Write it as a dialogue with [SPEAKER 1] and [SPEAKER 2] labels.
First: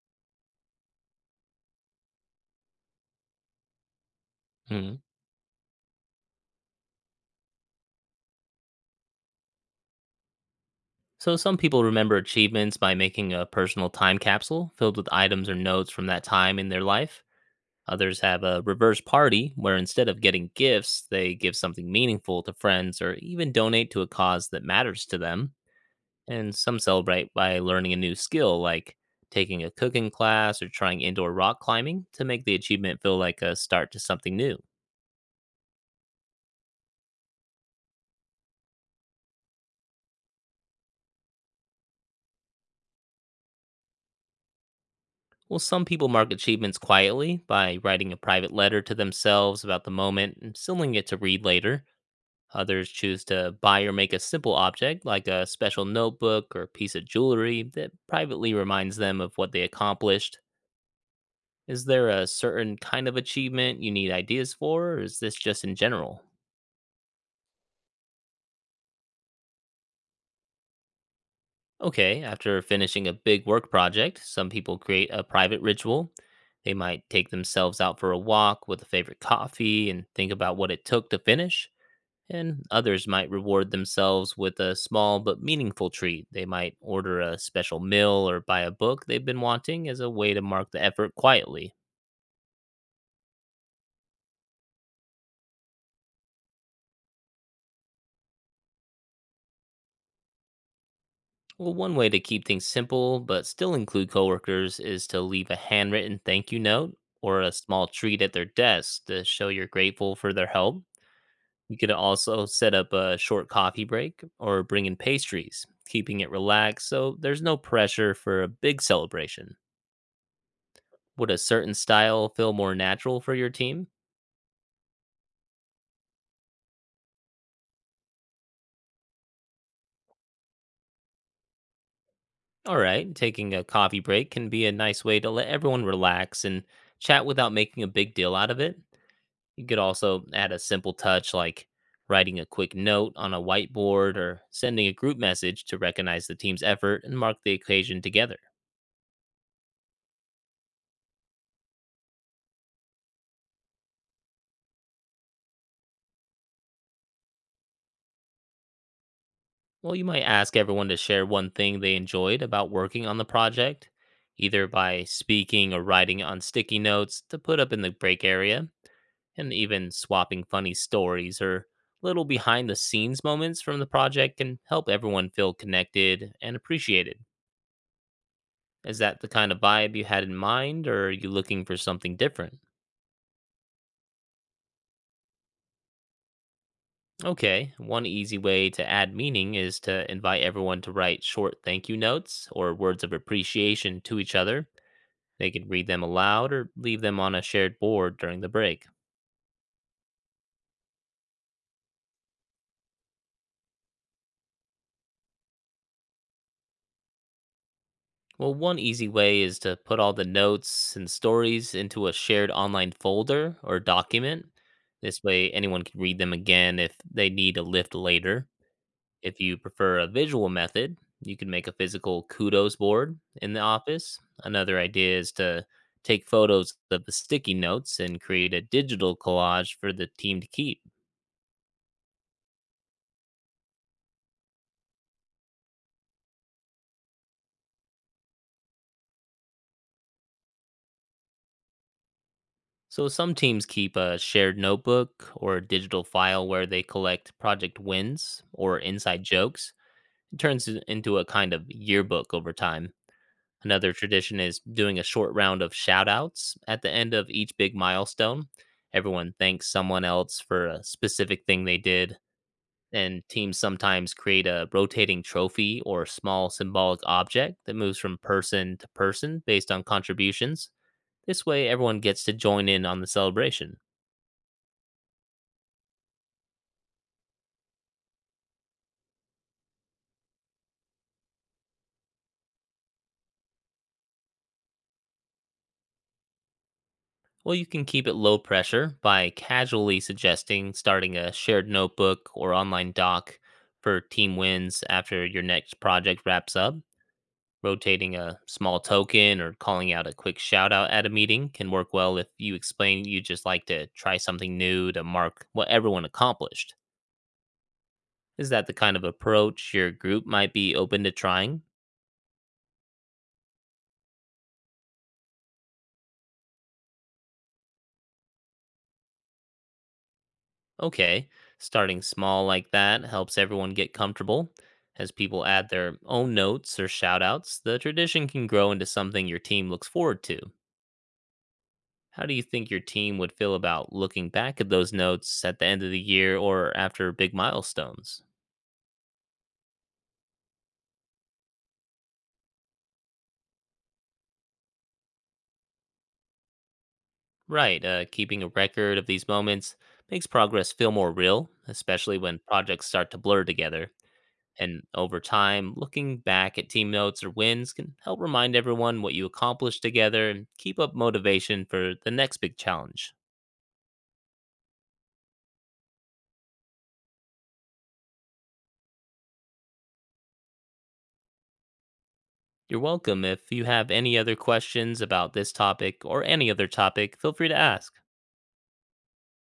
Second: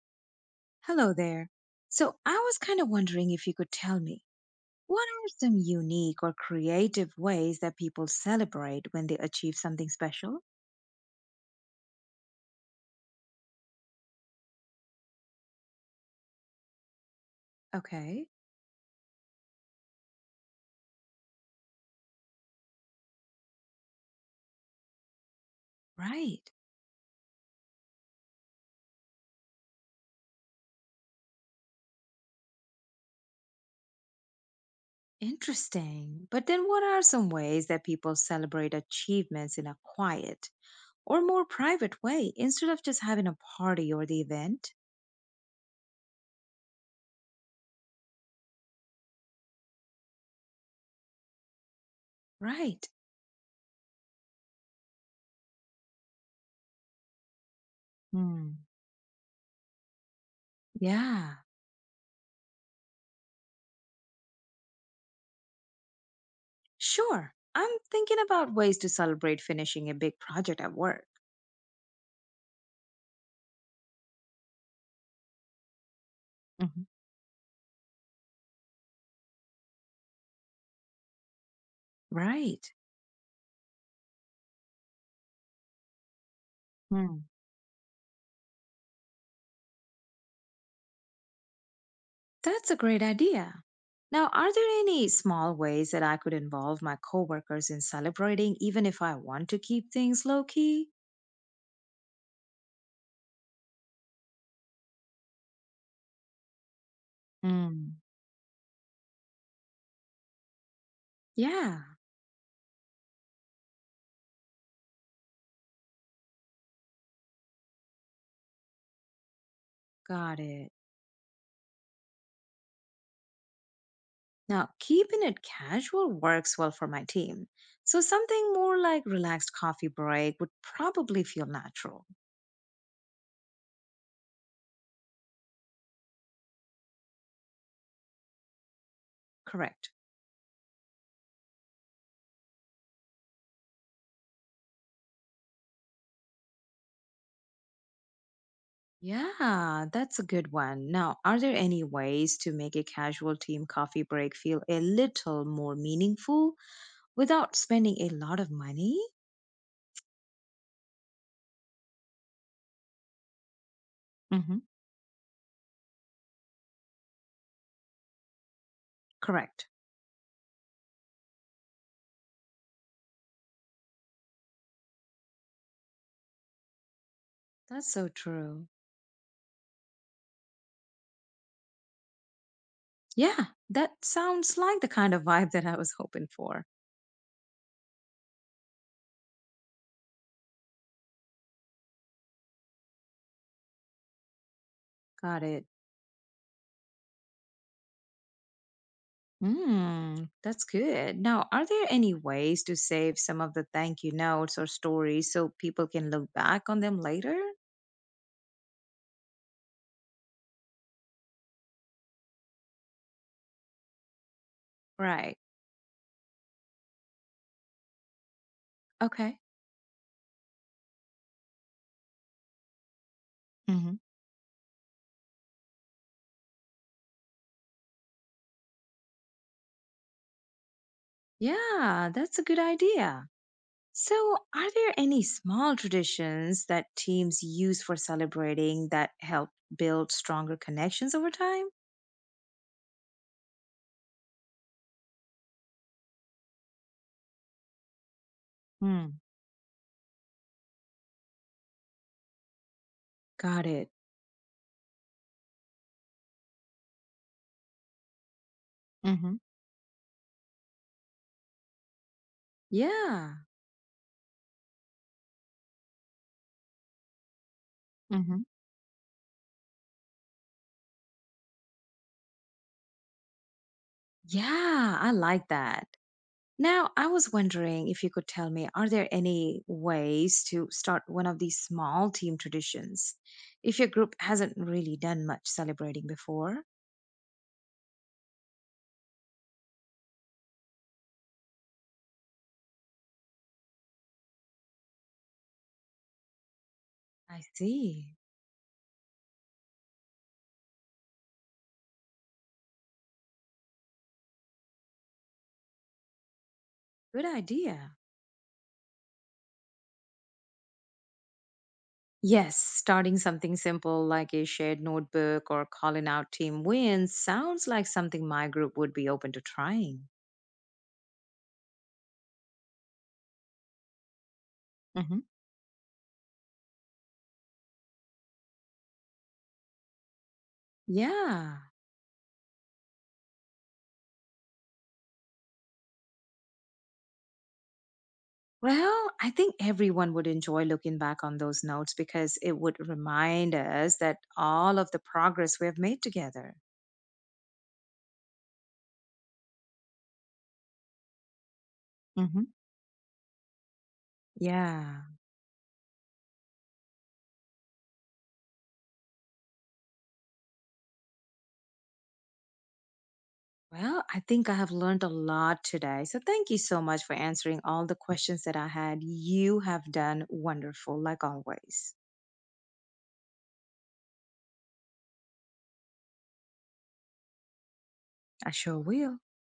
[SPEAKER 1] Hello there. So I was kind of wondering if you could tell me
[SPEAKER 2] Mhm.
[SPEAKER 1] what are some unique or creative ways that people celebrate when they achieve something special?
[SPEAKER 2] So some people remember achievements by making a personal time capsule filled with items or notes from that time in their life. Others
[SPEAKER 1] Okay,
[SPEAKER 2] have a reverse party where, instead of getting gifts, they give something meaningful to friends or even donate to a cause that matters to them.
[SPEAKER 1] right.
[SPEAKER 2] And some celebrate by learning a new skill, like taking a cooking class or trying indoor rock climbing, to make the achievement feel like a start to something new.
[SPEAKER 1] Interesting. But then what are some ways that people celebrate achievements in a quiet or more private way instead of just having a party or the event?
[SPEAKER 2] Well, some people mark achievements quietly by writing a private letter to themselves about the moment and sealing it to read later.
[SPEAKER 1] Right.
[SPEAKER 2] Others choose to buy or make a simple object, like a special notebook or piece of jewelry, that privately
[SPEAKER 1] Hmm.
[SPEAKER 2] reminds them of what they accomplished.
[SPEAKER 1] Yeah,
[SPEAKER 2] Is there a certain kind of achievement you need ideas for, or is this just in general?
[SPEAKER 1] sure. I'm thinking about ways to celebrate finishing a big project at work.
[SPEAKER 2] Okay, after finishing a big work project, some people create a private ritual. They
[SPEAKER 1] Mhm.
[SPEAKER 2] might take themselves out for a walk with a favorite coffee and think about what it took to finish.
[SPEAKER 1] Right.
[SPEAKER 2] And others might reward themselves with a small but meaningful treat. They might order a special meal or buy a book they've been wanting as a way to mark the effort quietly.
[SPEAKER 1] That's a great idea. Now, are there any small ways that I could involve my coworkers in celebrating, even if I want to keep things low key?
[SPEAKER 2] Well, one way to keep things simple but still include coworkers is to leave a handwritten thank you note or a small
[SPEAKER 1] Mm,
[SPEAKER 2] treat at their desk to show you're grateful for their help. You
[SPEAKER 1] yeah,
[SPEAKER 2] could also set up a short coffee break or bring in pastries, keeping it relaxed so there's no pressure for a big celebration.
[SPEAKER 1] got it.
[SPEAKER 2] Would a certain style feel more natural for your team?
[SPEAKER 1] Now, keeping it casual works well for my team. So, something more like relaxed coffee break would probably feel natural.
[SPEAKER 2] All right, taking a coffee break can be a nice way to let everyone relax and chat without making a big deal out of it. You could
[SPEAKER 1] Correct.
[SPEAKER 2] also add a simple touch, like writing a quick note on a whiteboard or sending a group message to recognize the team's effort and mark the occasion together.
[SPEAKER 1] Yeah, that's a good one. Now, are there any ways to make a casual team coffee break feel a little more meaningful without spending a lot of money?
[SPEAKER 2] Well, you might ask everyone to share one thing they enjoyed about working on the project,
[SPEAKER 1] Mhm.
[SPEAKER 2] either by speaking or writing on sticky notes to put up in the break area, and
[SPEAKER 1] Correct.
[SPEAKER 2] even swapping funny stories or little behind the scenes moments from the project can help everyone feel connected and appreciated.
[SPEAKER 1] That's so true.
[SPEAKER 2] Is that the kind of vibe you had in mind, or are you looking for something different?
[SPEAKER 1] Yeah, that sounds like the kind of vibe that I was hoping for.
[SPEAKER 2] Okay, one easy way to add meaning is to invite everyone to write short thank you notes or words of appreciation to each other.
[SPEAKER 1] Got
[SPEAKER 2] They
[SPEAKER 1] it.
[SPEAKER 2] could read them aloud or leave them on a shared board during the break.
[SPEAKER 1] Mm, that's good. Now, are there any ways to save some of the thank you notes or stories so people can look back on them later?
[SPEAKER 2] Well, one easy way is to put all the notes and stories into a shared online folder or document. This
[SPEAKER 1] Right.
[SPEAKER 2] way, anyone can read them again if they need a lift later.
[SPEAKER 1] Okay.
[SPEAKER 2] If you prefer a visual method, you can make a physical kudos board in the
[SPEAKER 1] Hmm.
[SPEAKER 2] office. Another idea is to take photos of the sticky notes and create a digital collage for the team to keep.
[SPEAKER 1] Yeah, that's a good idea. So, are there any small traditions that teams use for celebrating that help build stronger connections over time?
[SPEAKER 2] So some teams keep a shared notebook or a digital file where they collect project wins or
[SPEAKER 1] Hmm.
[SPEAKER 2] inside jokes. It turns it into a kind of yearbook over time.
[SPEAKER 1] Got it.
[SPEAKER 2] Another tradition is doing a short round of shout outs at the end of each big milestone. Everyone thanks someone else for a specific thing they did, and
[SPEAKER 1] Yeah.
[SPEAKER 2] teams sometimes create a rotating trophy or small symbolic object that moves from
[SPEAKER 1] Hmm.
[SPEAKER 2] person to person based on contributions. This way, everyone gets to join in on the celebration.
[SPEAKER 1] Yeah, I like that. Now, I was wondering if you could tell me, are there any ways to start one of these small team traditions if your group hasn't really done much celebrating before?
[SPEAKER 2] Well, you can keep it low pressure by casually suggesting starting a shared notebook or online doc for team wins after your next project wraps up.
[SPEAKER 1] I see.
[SPEAKER 2] Rotating a small token or calling out a quick shout out at a meeting can work well if you explain you just like to try something new to mark what everyone accomplished.
[SPEAKER 1] Good idea.
[SPEAKER 2] Is that the kind of approach your group might be open to trying?
[SPEAKER 1] Yes, starting something simple like a shared notebook or calling out team wins sounds like something my group would be open to trying.
[SPEAKER 2] Okay, starting small like that helps everyone get comfortable. As
[SPEAKER 1] Hmm.
[SPEAKER 2] people add their own notes or shout outs, the tradition can grow into something your team looks forward to.
[SPEAKER 1] Yeah.
[SPEAKER 2] How do you think your team would feel about looking back at those notes at the end of the year or after big milestones?
[SPEAKER 1] Well, I think everyone would enjoy looking back on those notes because it would remind us that all of the progress we have made together.
[SPEAKER 2] Right, keeping a record of these moments makes progress feel more real, especially when
[SPEAKER 1] Hmm.
[SPEAKER 2] projects start to blur together. And
[SPEAKER 1] Yeah.
[SPEAKER 2] over time, looking back at team notes or wins can help remind everyone what you accomplished together and keep up motivation for the next big challenge.
[SPEAKER 1] Well, I think I have learned a lot today. So thank you so much for answering all the questions that I had. You have done wonderful, like always.
[SPEAKER 2] You're welcome. If you have any other questions about this topic or any other topic, feel free to ask.
[SPEAKER 1] I sure will.